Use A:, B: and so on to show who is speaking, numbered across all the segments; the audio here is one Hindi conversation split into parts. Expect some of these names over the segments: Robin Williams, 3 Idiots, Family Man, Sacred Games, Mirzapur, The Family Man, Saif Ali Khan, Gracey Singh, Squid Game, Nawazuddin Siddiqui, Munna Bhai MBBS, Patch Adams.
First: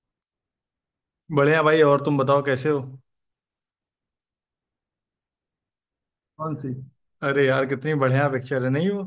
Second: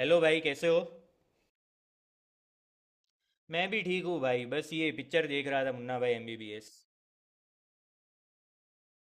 A: हेलो भाई, कैसे हो।
B: बढ़िया भाई। और तुम बताओ कैसे हो।
A: मैं भी ठीक हूँ भाई, बस ये पिक्चर देख रहा था, मुन्ना भाई
B: कौन सी।
A: एमबीबीएस।
B: अरे यार कितनी बढ़िया पिक्चर है। नहीं वो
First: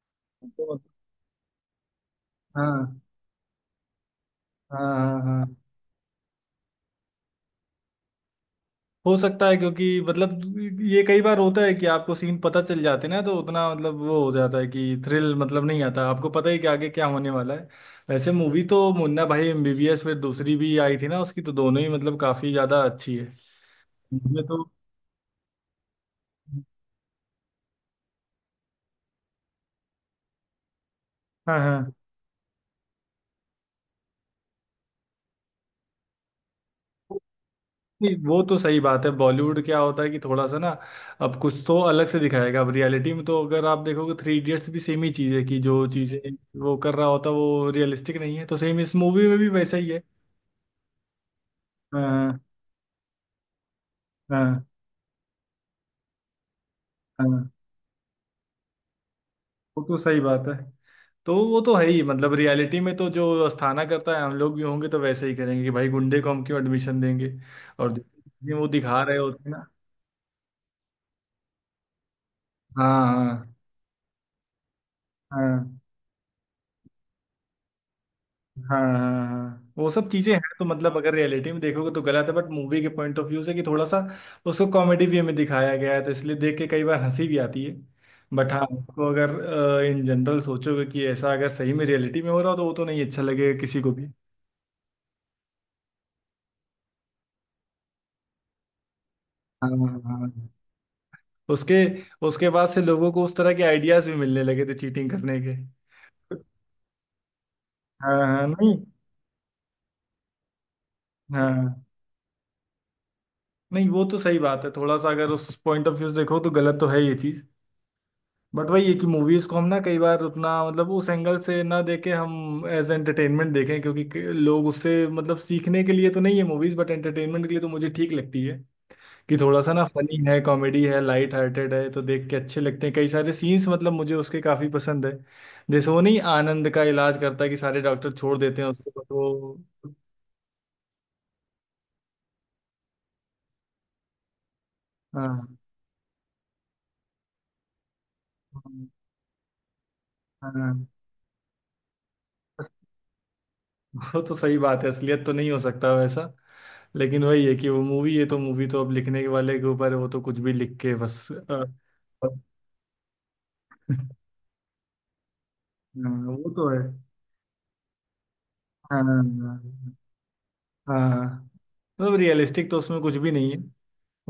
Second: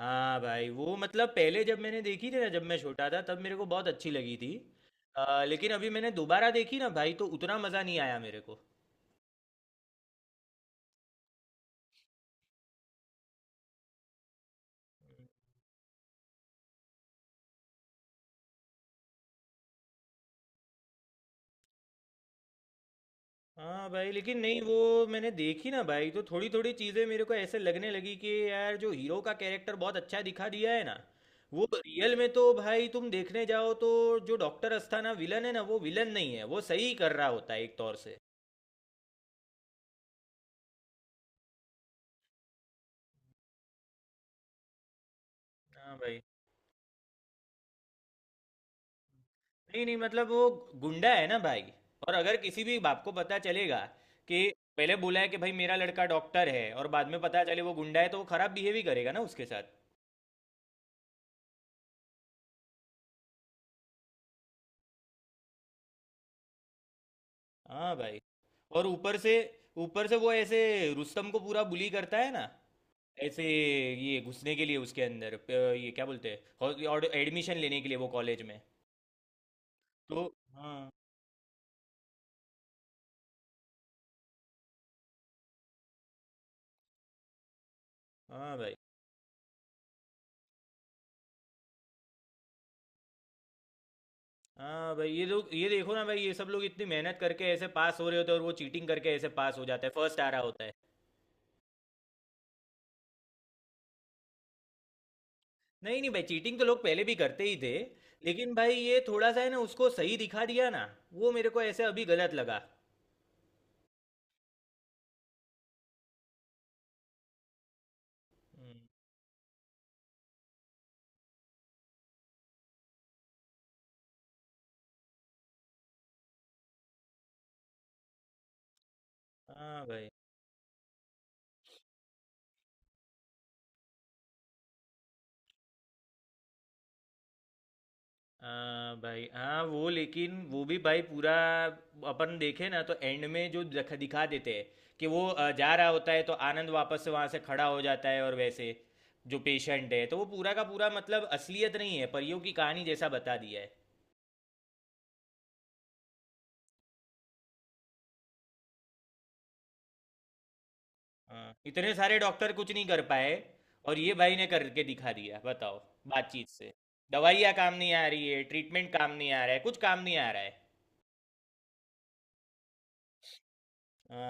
A: हाँ भाई,
B: तो,
A: वो मतलब पहले जब मैंने देखी थी ना, जब मैं
B: हाँ
A: छोटा था, तब मेरे को बहुत अच्छी लगी थी।
B: हाँ हाँ। हाँ,
A: लेकिन अभी मैंने दोबारा देखी ना भाई, तो उतना मज़ा नहीं आया मेरे को।
B: हो सकता है क्योंकि मतलब ये कई बार होता है कि आपको सीन पता चल जाते हैं ना, तो उतना मतलब वो हो जाता है कि थ्रिल मतलब नहीं आता, आपको पता ही कि आगे क्या होने वाला है। वैसे मूवी तो मुन्ना भाई एमबीबीएस, फिर दूसरी भी आई थी ना उसकी, तो दोनों ही मतलब काफी ज्यादा अच्छी है।
A: हाँ भाई, लेकिन
B: मुझे
A: नहीं
B: तो
A: वो मैंने देखी ना भाई, तो थोड़ी थोड़ी चीज़ें मेरे को ऐसे लगने लगी कि यार जो हीरो का कैरेक्टर बहुत अच्छा दिखा दिया है ना।
B: हाँ
A: वो
B: हाँ।
A: रियल में तो भाई तुम देखने जाओ तो। जो डॉक्टर अस्थाना विलन है ना, वो विलन नहीं है, वो सही कर रहा होता है एक तौर
B: नहीं
A: से।
B: वो तो सही बात है, बॉलीवुड क्या होता है कि थोड़ा सा ना, अब कुछ तो अलग से दिखाएगा। अब रियलिटी में तो अगर आप देखोगे थ्री इडियट्स भी सेम ही चीज़ है कि जो
A: हाँ भाई।
B: चीज़ें वो कर रहा होता है वो रियलिस्टिक नहीं है, तो सेम इस मूवी में भी वैसा
A: नहीं
B: ही
A: नहीं
B: है।
A: मतलब वो गुंडा है ना भाई। और अगर
B: हाँ
A: किसी भी बाप को पता चलेगा कि
B: हाँ
A: पहले बोला है कि भाई मेरा लड़का डॉक्टर है और बाद में पता
B: हाँ।
A: चले वो गुंडा है, तो वो खराब बिहेव ही करेगा ना उसके साथ।
B: वो तो सही बात है। तो वो तो है ही, मतलब रियलिटी में तो जो अस्थाना करता है हम लोग भी होंगे तो वैसे ही करेंगे कि भाई गुंडे को हम क्यों एडमिशन देंगे। और
A: हाँ भाई।
B: जो वो
A: और
B: दिखा रहे होते हैं ना।
A: ऊपर से वो ऐसे रुस्तम को पूरा बुली करता है ना,
B: हाँ
A: ऐसे।
B: हाँ
A: ये घुसने के लिए उसके अंदर
B: हाँ
A: ये क्या बोलते हैं। और एडमिशन लेने के लिए वो कॉलेज में।
B: हाँ हाँ, हाँ। वो सब
A: तो
B: चीजें हैं तो
A: हाँ।
B: मतलब अगर रियलिटी में देखोगे तो गलत है, बट मूवी के पॉइंट ऑफ व्यू से कि थोड़ा सा उसको कॉमेडी वे में दिखाया गया है, तो इसलिए देख के कई बार हंसी भी आती है। बट
A: हाँ
B: हाँ,
A: भाई।
B: उसको अगर इन जनरल सोचोगे कि ऐसा अगर सही में रियलिटी में हो रहा हो तो वो तो नहीं अच्छा लगेगा किसी को भी।
A: हाँ भाई, ये लोग ये देखो ना भाई, ये सब लोग इतनी मेहनत करके ऐसे पास हो रहे होते हैं, और वो चीटिंग करके ऐसे पास हो
B: हाँ
A: जाता है,
B: हाँ
A: फर्स्ट आ
B: हाँ।
A: रहा होता है।
B: उसके उसके बाद से लोगों को उस तरह के आइडियाज भी मिलने लगे थे चीटिंग करने के।
A: नहीं नहीं भाई, चीटिंग तो लोग पहले भी करते ही थे।
B: हाँ हाँ
A: लेकिन भाई
B: नहीं।
A: ये थोड़ा सा है ना, उसको सही दिखा दिया ना, वो मेरे को
B: हाँ
A: ऐसे अभी गलत लगा।
B: नहीं वो तो सही बात है, थोड़ा सा अगर उस पॉइंट ऑफ व्यू से देखो तो गलत तो है ये चीज। बट
A: हम्म।
B: वही है कि मूवीज को हम ना कई बार उतना मतलब उस एंगल से ना देके हम एज एंटरटेनमेंट देखें क्योंकि लोग उससे मतलब सीखने के लिए तो नहीं है मूवीज बट एंटरटेनमेंट के लिए, तो मुझे ठीक लगती है कि थोड़ा सा ना
A: हाँ भाई।
B: फनी है, कॉमेडी है, लाइट हार्टेड है, तो देख के अच्छे लगते हैं कई सारे सीन्स, मतलब मुझे उसके काफी पसंद है। जैसे वो नहीं आनंद का इलाज करता है कि सारे डॉक्टर छोड़ देते हैं उसको
A: हाँ
B: बट
A: भाई,
B: वो
A: हाँ वो लेकिन वो भी भाई पूरा, अपन देखे ना तो एंड में जो दिखा दिखा देते हैं कि वो
B: हाँ
A: जा रहा होता है तो आनंद वापस से वहां से खड़ा हो जाता है, और वैसे
B: हाँ
A: जो पेशेंट है, तो वो पूरा
B: हाँ।
A: का
B: हाँ।
A: पूरा मतलब असलियत नहीं है, परियों की कहानी जैसा बता दिया है।
B: वो तो सही बात है, असलियत तो नहीं हो सकता वैसा। लेकिन वही है कि वो मूवी है तो मूवी तो अब लिखने के वाले के ऊपर है, वो तो कुछ भी लिख के बस
A: हाँ, इतने सारे डॉक्टर कुछ नहीं कर पाए, और ये भाई ने करके दिखा दिया, बताओ।
B: हाँ,
A: बातचीत
B: वो तो
A: से।
B: है।
A: दवाइयाँ काम नहीं आ रही है, ट्रीटमेंट काम
B: हाँ
A: नहीं आ रहा है, कुछ काम नहीं आ रहा है।
B: हाँ, मतलब रियलिस्टिक तो उसमें कुछ भी नहीं है।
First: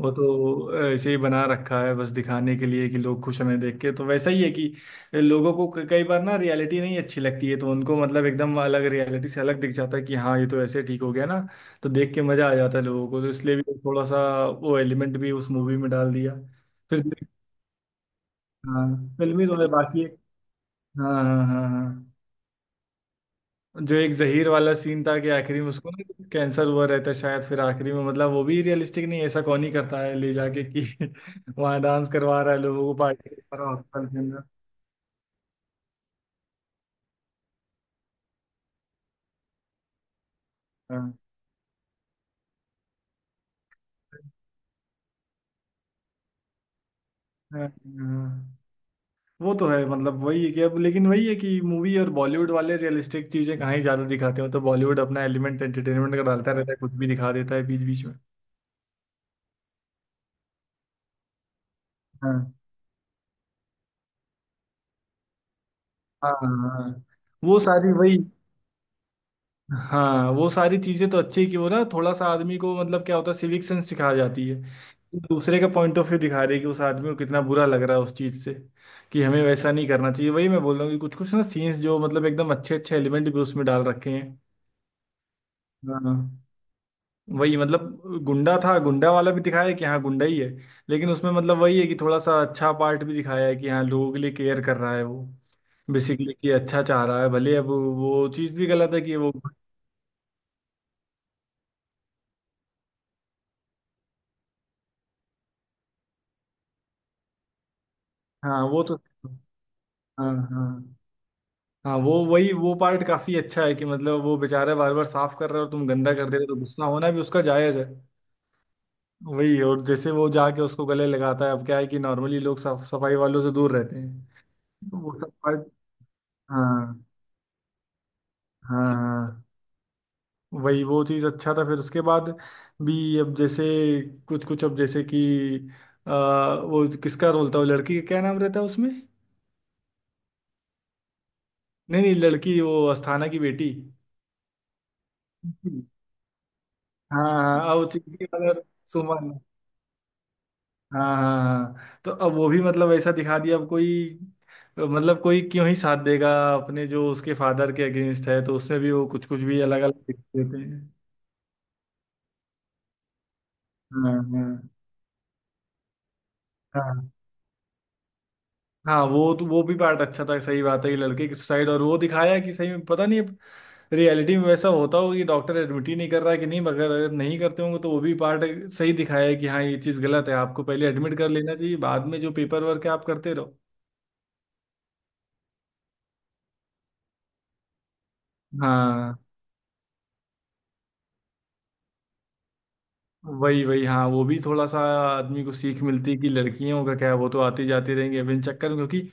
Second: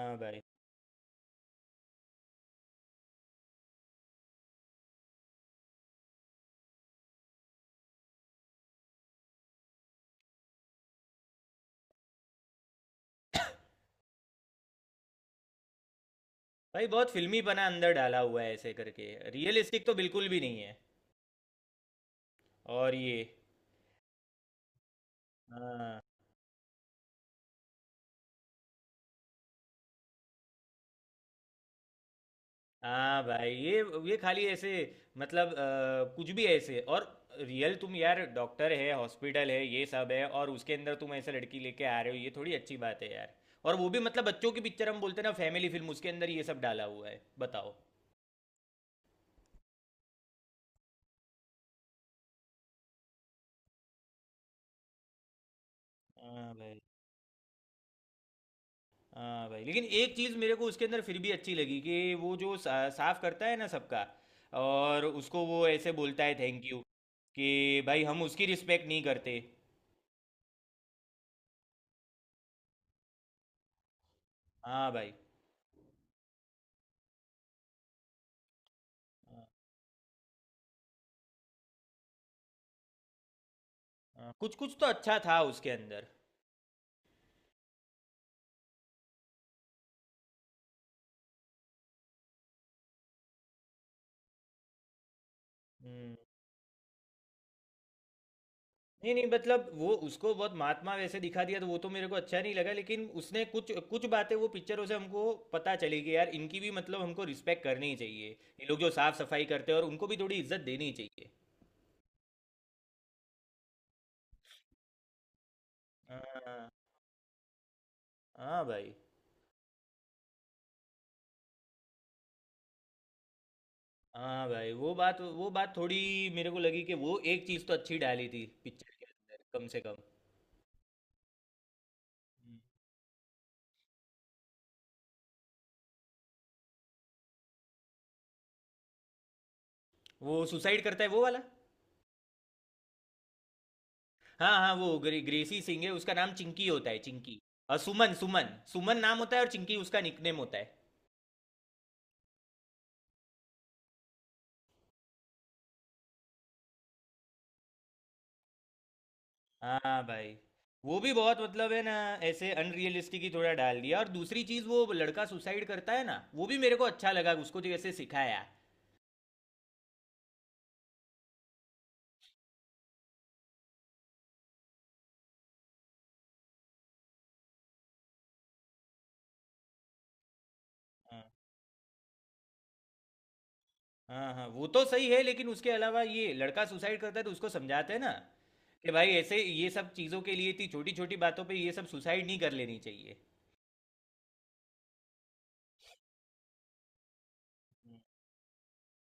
B: वो
A: भाई।
B: तो ऐसे ही बना रखा है बस दिखाने के लिए कि लोग खुश हमें देख के, तो वैसा ही है कि लोगों को कई बार ना रियलिटी नहीं अच्छी लगती है तो उनको मतलब एकदम अलग रियलिटी से अलग दिख जाता है कि हाँ ये तो ऐसे ठीक हो गया ना, तो देख के मजा आ जाता है लोगों को, तो इसलिए भी थोड़ा सा वो एलिमेंट भी उस मूवी में डाल दिया।
A: भाई
B: फिर
A: बहुत फिल्मी बना अंदर डाला हुआ है ऐसे
B: हाँ,
A: करके।
B: फिल्मी तो है
A: रियलिस्टिक तो
B: बाकी एक।
A: बिल्कुल भी नहीं है।
B: हाँ हाँ हाँ हाँ।
A: और ये।
B: जो एक जहीर वाला सीन था कि आखिरी में उसको
A: हाँ
B: ना कैंसर हुआ रहता है शायद, फिर आखिरी में मतलब वो भी रियलिस्टिक नहीं है, ऐसा कौन ही करता है ले जाके कि वहाँ डांस करवा रहा है लोगों को,
A: हाँ
B: पार्टी
A: भाई,
B: कर रहा है
A: ये
B: हॉस्पिटल
A: ये
B: के अंदर।
A: खाली ऐसे मतलब कुछ भी ऐसे। और रियल तुम, यार डॉक्टर है, हॉस्पिटल है, ये सब है, और उसके अंदर तुम
B: हाँ
A: ऐसे लड़की लेके आ रहे हो, ये थोड़ी अच्छी बात है यार। और वो भी मतलब बच्चों की पिक्चर, हम बोलते हैं ना फैमिली फिल्म, उसके अंदर ये सब डाला हुआ है,
B: हाँ,
A: बताओ।
B: हाँ। वो तो है, मतलब वही है कि अब लेकिन वही है कि मूवी और बॉलीवुड वाले रियलिस्टिक चीजें कहाँ ही ज्यादा दिखाते हो, तो बॉलीवुड अपना एलिमेंट एंटरटेनमेंट का डालता
A: हाँ
B: रहता है,
A: भाई।
B: कुछ भी दिखा देता है बीच बीच में।
A: हाँ भाई, लेकिन एक चीज़ मेरे को उसके अंदर फिर भी अच्छी लगी, कि वो
B: हाँ
A: जो साफ करता है ना सबका, और उसको वो ऐसे बोलता
B: हाँ
A: है थैंक यू,
B: हाँ वो
A: कि
B: सारी
A: भाई
B: वही,
A: हम उसकी रिस्पेक्ट नहीं करते।
B: हाँ वो सारी चीजें तो अच्छी है कि वो ना थोड़ा सा आदमी को मतलब क्या होता है सिविक सेंस सिखा जाती है,
A: हाँ भाई।
B: दूसरे का पॉइंट ऑफ व्यू दिखा रही है कि उस आदमी को कितना बुरा लग रहा है उस चीज से कि हमें वैसा नहीं करना चाहिए। वही मैं बोल रहा हूँ कि कुछ कुछ ना सीन्स जो मतलब एकदम अच्छे अच्छे एलिमेंट भी उसमें डाल रखे
A: हाँ,
B: हैं।
A: कुछ कुछ तो अच्छा था उसके अंदर।
B: हाँ वही मतलब गुंडा था, गुंडा वाला भी दिखाया है कि हाँ गुंडा ही है, लेकिन उसमें मतलब वही है कि थोड़ा सा अच्छा पार्ट भी दिखाया है कि हाँ लोगों के लिए केयर कर रहा है वो,
A: हम्म।
B: बेसिकली कि अच्छा चाह रहा है भले अब वो चीज़ भी गलत है
A: नहीं
B: कि
A: नहीं
B: वो
A: मतलब वो उसको बहुत महात्मा वैसे दिखा दिया, तो वो तो मेरे को अच्छा नहीं लगा, लेकिन उसने कुछ कुछ बातें वो पिक्चरों से हमको पता चली, कि यार इनकी भी मतलब हमको रिस्पेक्ट करनी चाहिए।
B: हाँ
A: ये लोग
B: वो
A: जो
B: तो
A: साफ सफाई करते हैं, और उनको भी
B: हाँ
A: थोड़ी इज्जत
B: हाँ
A: देनी चाहिए।
B: हाँ वो पार्ट काफी अच्छा है कि मतलब वो बेचारा बार बार साफ कर रहे हो और तुम गंदा कर दे रहे हो तो
A: हाँ
B: गुस्सा होना भी उसका जायज है।
A: हाँ भाई।
B: वही और जैसे वो जाके उसको गले लगाता है, अब क्या है कि नॉर्मली लोग साफ सफाई वालों से दूर रहते हैं
A: हाँ भाई,
B: तो वो सब
A: वो
B: पार्ट।
A: बात थोड़ी मेरे को लगी, कि
B: हाँ
A: वो एक चीज़ तो अच्छी डाली थी पिक्चर
B: हाँ
A: के
B: हाँ
A: अंदर कम से कम।
B: वही वो चीज़ अच्छा था, फिर उसके बाद
A: हम्म।
B: भी अब जैसे कुछ कुछ अब जैसे कि आ, वो किसका रोल था वो लड़की का क्या नाम रहता है उसमें।
A: वो सुसाइड करता है वो वाला।
B: नहीं नहीं लड़की वो अस्थाना की बेटी।
A: हाँ हाँ, वो ग्रेसी सिंह है, उसका नाम चिंकी होता है,
B: हाँ
A: चिंकी।
B: हाँ,
A: और
B: वो
A: सुमन
B: चिंकी
A: सुमन
B: वाला।
A: सुमन नाम
B: सुमन।
A: होता है, और चिंकी उसका निकनेम होता है।
B: हाँ हाँ, हाँ। तो अब वो भी मतलब ऐसा दिखा दिया अब कोई, तो मतलब कोई क्यों ही साथ देगा अपने जो उसके फादर के अगेंस्ट है, तो उसमें भी वो कुछ कुछ भी अलग अलग
A: हाँ
B: दिख
A: भाई,
B: देते हैं।
A: वो भी बहुत मतलब है ना, ऐसे अनरियलिस्टिक ही थोड़ा डाल दिया। और
B: हाँ
A: दूसरी
B: हाँ
A: चीज़ वो लड़का सुसाइड करता है ना, वो भी मेरे को
B: हाँ
A: अच्छा लगा, उसको जो ऐसे सिखाया।
B: हाँ वो तो वो भी पार्ट अच्छा था, सही बात है कि लड़के की सुसाइड और वो दिखाया कि सही में पता नहीं अब रियलिटी में वैसा होता हो कि डॉक्टर एडमिट ही नहीं कर रहा है कि नहीं, मगर अगर नहीं करते होंगे तो वो भी पार्ट सही दिखाया है कि हाँ ये चीज़ गलत है, आपको पहले एडमिट
A: हाँ
B: कर लेना चाहिए, बाद में जो पेपर वर्क है आप करते रहो।
A: हाँ हाँ, वो तो सही है, लेकिन उसके अलावा ये लड़का सुसाइड करता है तो उसको समझाते हैं ना, कि भाई
B: हाँ
A: ऐसे ये सब चीज़ों के लिए, इतनी छोटी छोटी बातों पे ये सब सुसाइड नहीं कर लेनी चाहिए।
B: वही वही हाँ वो भी थोड़ा सा आदमी को सीख मिलती है कि लड़कियों का क्या है, वो तो आती जाती रहेंगी बिन चक्कर में क्योंकि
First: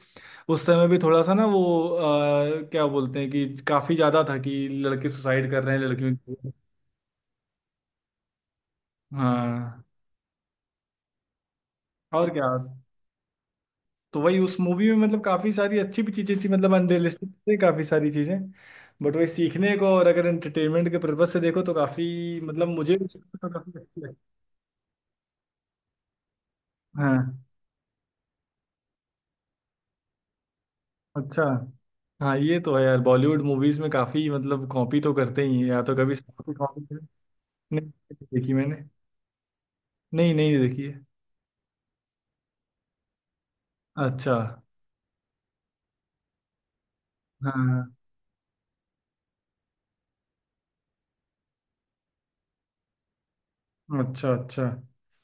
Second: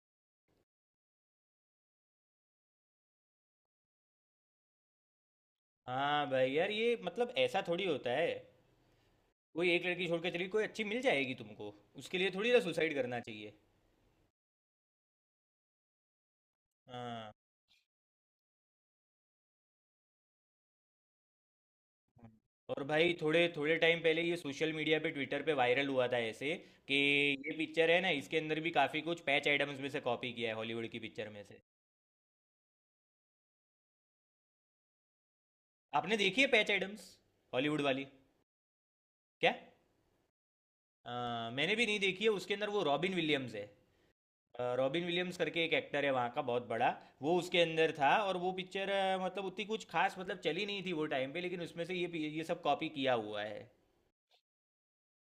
B: उस समय भी थोड़ा सा ना वो क्या बोलते हैं कि काफी ज्यादा था कि लड़के सुसाइड कर रहे हैं लड़कियों
A: हाँ भाई
B: की।
A: यार, ये मतलब ऐसा थोड़ी होता है, कोई
B: हाँ
A: एक लड़की छोड़ के चली, कोई अच्छी मिल जाएगी तुमको, उसके लिए
B: और क्या,
A: थोड़ी ना सुसाइड करना चाहिए।
B: तो वही उस मूवी में मतलब काफी सारी अच्छी भी चीजें थी, मतलब अनरियलिस्टिक
A: हाँ।
B: थी काफी सारी चीजें, बट वही सीखने को और अगर एंटरटेनमेंट के पर्पज से देखो तो काफी मतलब
A: और
B: मुझे भी
A: भाई थोड़े
B: तो
A: थोड़े
B: काफी
A: टाइम
B: अच्छी लगी।
A: पहले ये सोशल मीडिया पे, ट्विटर पे वायरल हुआ था ऐसे, कि
B: हाँ
A: ये पिक्चर है ना, इसके अंदर भी काफ़ी कुछ पैच एडम्स में से कॉपी किया है, हॉलीवुड की पिक्चर में
B: अच्छा।
A: से।
B: हाँ ये तो है यार, बॉलीवुड मूवीज में काफी मतलब कॉपी तो करते ही हैं, या तो कभी
A: आपने देखी
B: साउथ
A: है
B: की
A: पैच
B: कॉपी कर।
A: एडम्स, हॉलीवुड
B: नहीं
A: वाली?
B: नहीं देखी मैंने।
A: क्या?
B: नहीं नहीं देखी है।
A: मैंने भी नहीं देखी है, उसके अंदर वो रॉबिन विलियम्स है।
B: अच्छा।
A: रॉबिन विलियम्स करके एक एक्टर है वहाँ का बहुत बड़ा, वो उसके अंदर
B: हाँ।
A: था। और वो पिक्चर मतलब उतनी कुछ खास मतलब चली नहीं थी वो टाइम पे, लेकिन उसमें से ये सब कॉपी किया हुआ है।
B: अच्छा अच्छा।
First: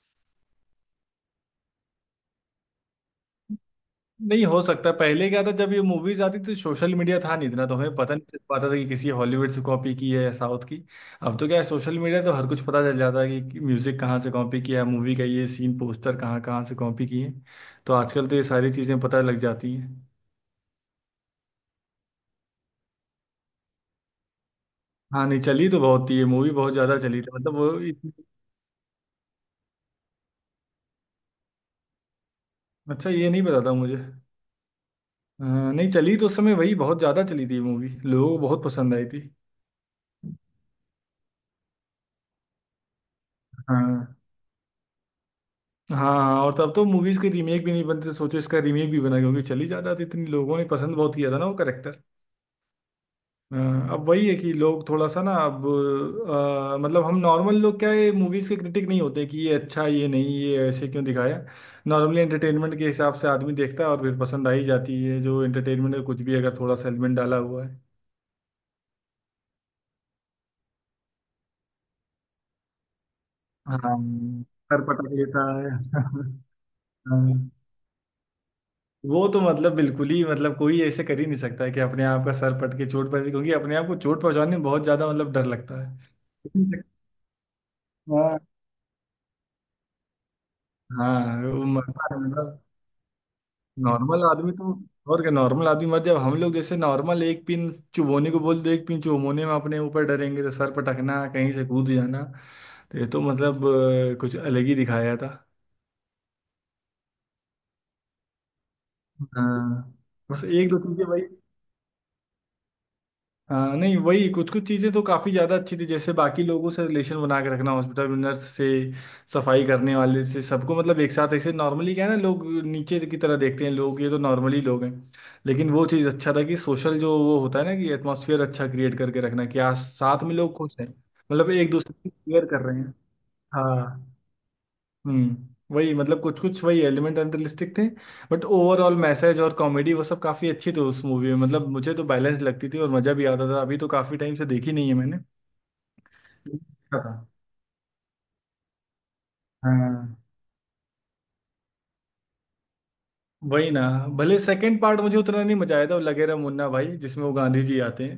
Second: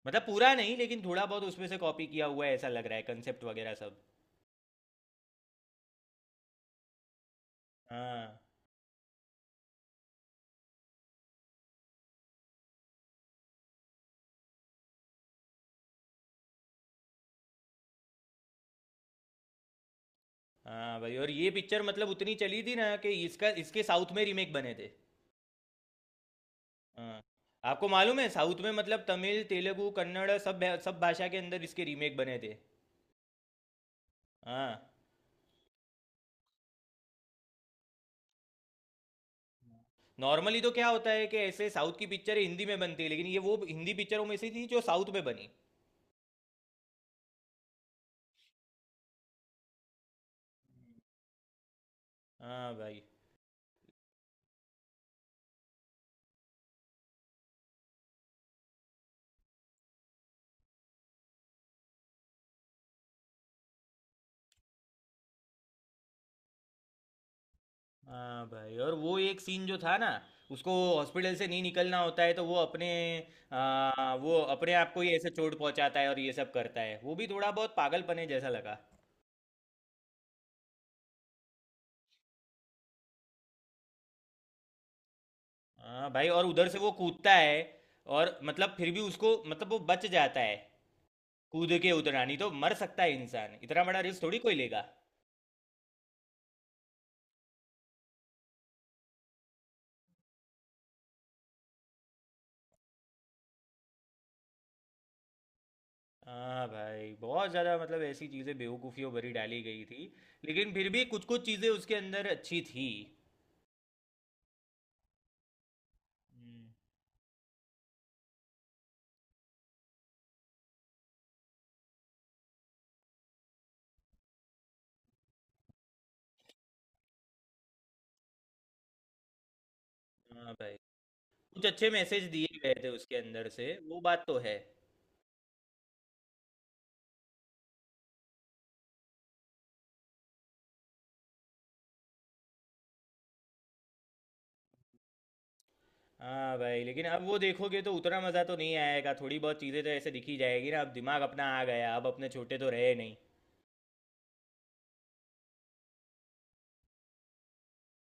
A: मतलब पूरा नहीं, लेकिन थोड़ा बहुत उसमें से कॉपी किया हुआ है, ऐसा लग रहा है कंसेप्ट वगैरह सब।
B: नहीं हो सकता है। पहले क्या था, जब ये मूवीज आती थी सोशल मीडिया था नहीं इतना, तो हमें पता नहीं
A: हाँ
B: चल पाता था कि किसी हॉलीवुड से कॉपी की है या साउथ की। अब तो क्या है, सोशल मीडिया तो हर कुछ पता चल जाता है कि म्यूजिक कहाँ से कॉपी किया है, मूवी का ये सीन पोस्टर कहाँ कहाँ से कॉपी किए, तो आजकल तो ये सारी चीजें पता लग जाती हैं।
A: हाँ भाई। और ये पिक्चर मतलब उतनी चली थी ना, कि इसका इसके साउथ में रीमेक बने थे।
B: हाँ नहीं, चली तो बहुत थी ये मूवी, बहुत ज्यादा
A: हाँ।
B: चली थी मतलब। वो
A: आपको मालूम है साउथ में मतलब तमिल, तेलुगु, कन्नड़, सब सब भाषा के अंदर इसके रीमेक बने थे।
B: अच्छा ये नहीं पता था मुझे।
A: हाँ।
B: अ, नहीं चली तो उस समय वही बहुत ज़्यादा चली थी मूवी, लोगों को बहुत पसंद आई थी।
A: नॉर्मली तो क्या होता है कि ऐसे साउथ की पिक्चर हिंदी में बनती है, लेकिन ये वो हिंदी
B: हाँ
A: पिक्चरों में से थी जो साउथ में बनी।
B: हाँ और तब तो मूवीज के रीमेक भी नहीं बनते, तो सोचो इसका रीमेक भी बना क्योंकि चली जाता था, इतनी लोगों ने पसंद बहुत किया था ना वो करेक्टर।
A: हाँ भाई।
B: अब वही है कि लोग थोड़ा सा ना अब मतलब हम नॉर्मल लोग क्या है, मूवीज के क्रिटिक नहीं होते कि ये अच्छा ये नहीं ये ऐसे क्यों दिखाया, नॉर्मली एंटरटेनमेंट के हिसाब से आदमी देखता है और फिर पसंद आ ही जाती है जो एंटरटेनमेंट में कुछ भी अगर थोड़ा सा एलिमेंट डाला हुआ है।
A: हाँ भाई, और वो एक सीन जो था ना, उसको हॉस्पिटल से नहीं निकलना होता है तो
B: हाँ,
A: वो अपने
B: सर
A: आप को
B: पटक
A: ही ऐसे
B: लेता
A: चोट
B: है।
A: पहुंचाता है, और ये सब करता है, वो भी थोड़ा
B: हाँ,
A: बहुत पागलपने जैसा लगा।
B: वो तो मतलब बिल्कुल ही मतलब कोई ऐसे कर ही नहीं सकता है कि अपने आप का सर पटके चोट पहुंचे, क्योंकि अपने आप को चोट पहुंचाने में बहुत ज्यादा मतलब डर लगता
A: हाँ भाई, और उधर से
B: है।
A: वो कूदता है, और
B: हाँ
A: मतलब फिर भी उसको मतलब वो बच जाता है।
B: हाँ, वो
A: कूद के
B: मरता है
A: उतना नहीं तो
B: मतलब।
A: मर सकता है इंसान, इतना बड़ा रिस्क
B: नॉर्मल
A: थोड़ी
B: आदमी
A: कोई
B: तो
A: लेगा।
B: और क्या नॉर्मल आदमी मर, जब हम लोग जैसे नॉर्मल एक पिन चुभोने को बोल दो, एक पिन चुभोने में अपने ऊपर डरेंगे तो सर पटकना कहीं से कूद जाना तो ये तो मतलब कुछ अलग ही दिखाया था।
A: हाँ भाई, बहुत ज़्यादा मतलब ऐसी चीज़ें बेवकूफ़ियों भरी डाली गई
B: हाँ
A: थी,
B: बस एक
A: लेकिन
B: दो
A: फिर भी
B: चीजें भाई।
A: कुछ कुछ चीज़ें उसके अंदर अच्छी थी।
B: हाँ नहीं वही, कुछ कुछ चीज़ें तो काफ़ी ज़्यादा अच्छी थी, जैसे बाकी लोगों
A: हम्म।
B: से रिलेशन बना के रखना, हॉस्पिटल में नर्स से सफाई करने वाले से सबको, मतलब एक साथ ऐसे, नॉर्मली क्या है ना लोग नीचे की तरह देखते हैं लोग ये तो नॉर्मली लोग हैं, लेकिन वो चीज़ अच्छा था कि सोशल जो वो होता है ना कि एटमोसफियर अच्छा क्रिएट करके रखना कि आज साथ में
A: हाँ
B: लोग
A: भाई,
B: खुश हैं, मतलब
A: कुछ
B: एक
A: अच्छे
B: दूसरे की
A: मैसेज
B: केयर
A: दिए
B: कर
A: गए
B: रहे
A: थे
B: हैं।
A: उसके अंदर से, वो
B: हाँ।
A: बात तो है।
B: वही, मतलब कुछ कुछ वही एलिमेंट अनरियलिस्टिक थे, बट ओवरऑल मैसेज और कॉमेडी वो सब काफी अच्छी थी उस मूवी में, मतलब मुझे तो बैलेंस लगती थी और मजा भी आता था, अभी तो काफी टाइम से देखी नहीं है मैंने।
A: हाँ भाई,
B: देखा
A: लेकिन
B: था।
A: अब वो देखोगे तो उतना मज़ा तो नहीं आएगा, थोड़ी बहुत चीज़ें तो ऐसे
B: हाँ
A: दिखी जाएगी ना, अब दिमाग अपना आ गया, अब अपने छोटे तो रहे नहीं।
B: वही ना, भले सेकंड पार्ट मुझे उतना नहीं मजा आया था वो लगेरा मुन्ना भाई जिसमें वो गांधी जी आते हैं,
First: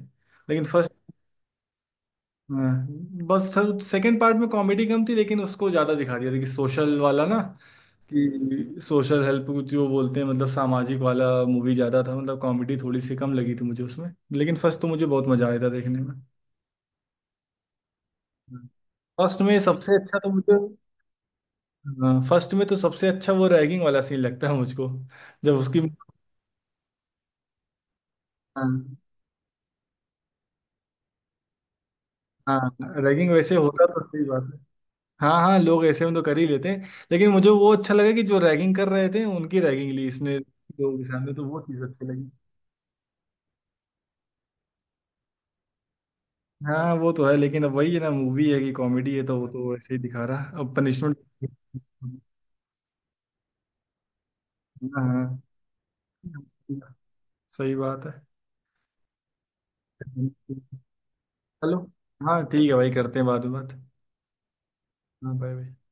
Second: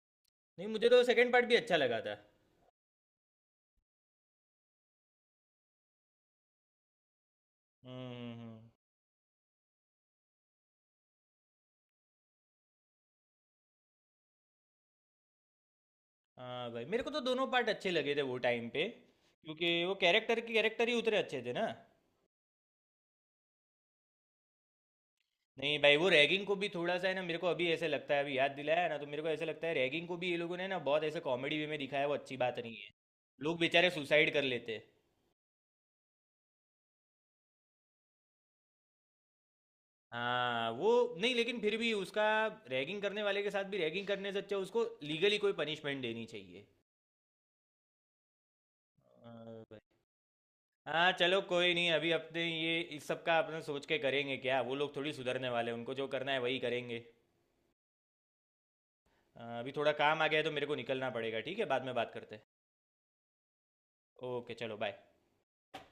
B: लेकिन
A: नहीं, मुझे
B: फर्स्ट
A: तो सेकंड पार्ट भी अच्छा लगा था।
B: बस, सेकंड पार्ट में कॉमेडी कम थी लेकिन उसको ज्यादा दिखा दिया था कि सोशल वाला ना,
A: हम्म हम्म, हम्म।
B: कि सोशल हेल्प जो बोलते हैं, मतलब सामाजिक वाला मूवी ज़्यादा था, मतलब कॉमेडी थोड़ी सी कम लगी थी मुझे उसमें, लेकिन फर्स्ट तो मुझे बहुत मज़ा आया था देखने में।
A: हाँ भाई, मेरे को तो दोनों पार्ट अच्छे लगे थे वो टाइम पे,
B: फर्स्ट में
A: क्योंकि वो
B: सबसे अच्छा तो
A: कैरेक्टर के
B: मुझे,
A: कैरेक्टर ही उतने अच्छे थे ना।
B: हाँ, फर्स्ट में तो सबसे अच्छा वो रैगिंग वाला सीन लगता है मुझको, जब
A: नहीं
B: उसकी
A: भाई, वो रैगिंग को भी थोड़ा सा है ना, मेरे को अभी ऐसे लगता है, अभी याद
B: हाँ
A: दिलाया ना, तो मेरे को ऐसे लगता है, रैगिंग को भी ये लोगों ने ना बहुत ऐसे कॉमेडी वे में दिखाया, वो अच्छी बात
B: हाँ
A: नहीं है।
B: रैगिंग वैसे
A: लोग
B: होता
A: बेचारे
B: तो सही
A: सुसाइड कर
B: बात है।
A: लेते।
B: हाँ हाँ लोग ऐसे में तो कर ही लेते हैं लेकिन मुझे वो अच्छा लगा कि जो रैगिंग कर रहे थे उनकी रैगिंग ली इसने
A: हाँ वो।
B: लोगों के
A: नहीं
B: सामने, तो
A: लेकिन
B: वो
A: फिर
B: चीज़
A: भी
B: अच्छी
A: उसका,
B: लगी।
A: रैगिंग करने वाले के साथ भी रैगिंग करने से अच्छा उसको लीगली कोई पनिशमेंट देनी चाहिए।
B: हाँ वो तो है लेकिन अब वही है ना मूवी है कि कॉमेडी है तो वो
A: हाँ
B: तो
A: भाई।
B: ऐसे ही दिखा रहा अब
A: हाँ,
B: पनिशमेंट।
A: चलो कोई नहीं, अभी अपने ये इस सब का अपने सोच के करेंगे क्या, वो लोग थोड़ी
B: हाँ
A: सुधरने वाले हैं, उनको जो करना है वही
B: हाँ
A: करेंगे।
B: सही बात है।
A: हाँ, अभी थोड़ा काम आ गया है तो मेरे को निकलना पड़ेगा, ठीक है,
B: चलो
A: बाद में बात करते हैं।
B: हाँ ठीक है भाई, करते हैं बाद में बात।
A: ओके, चलो बाय।
B: हाँ बाय बाय।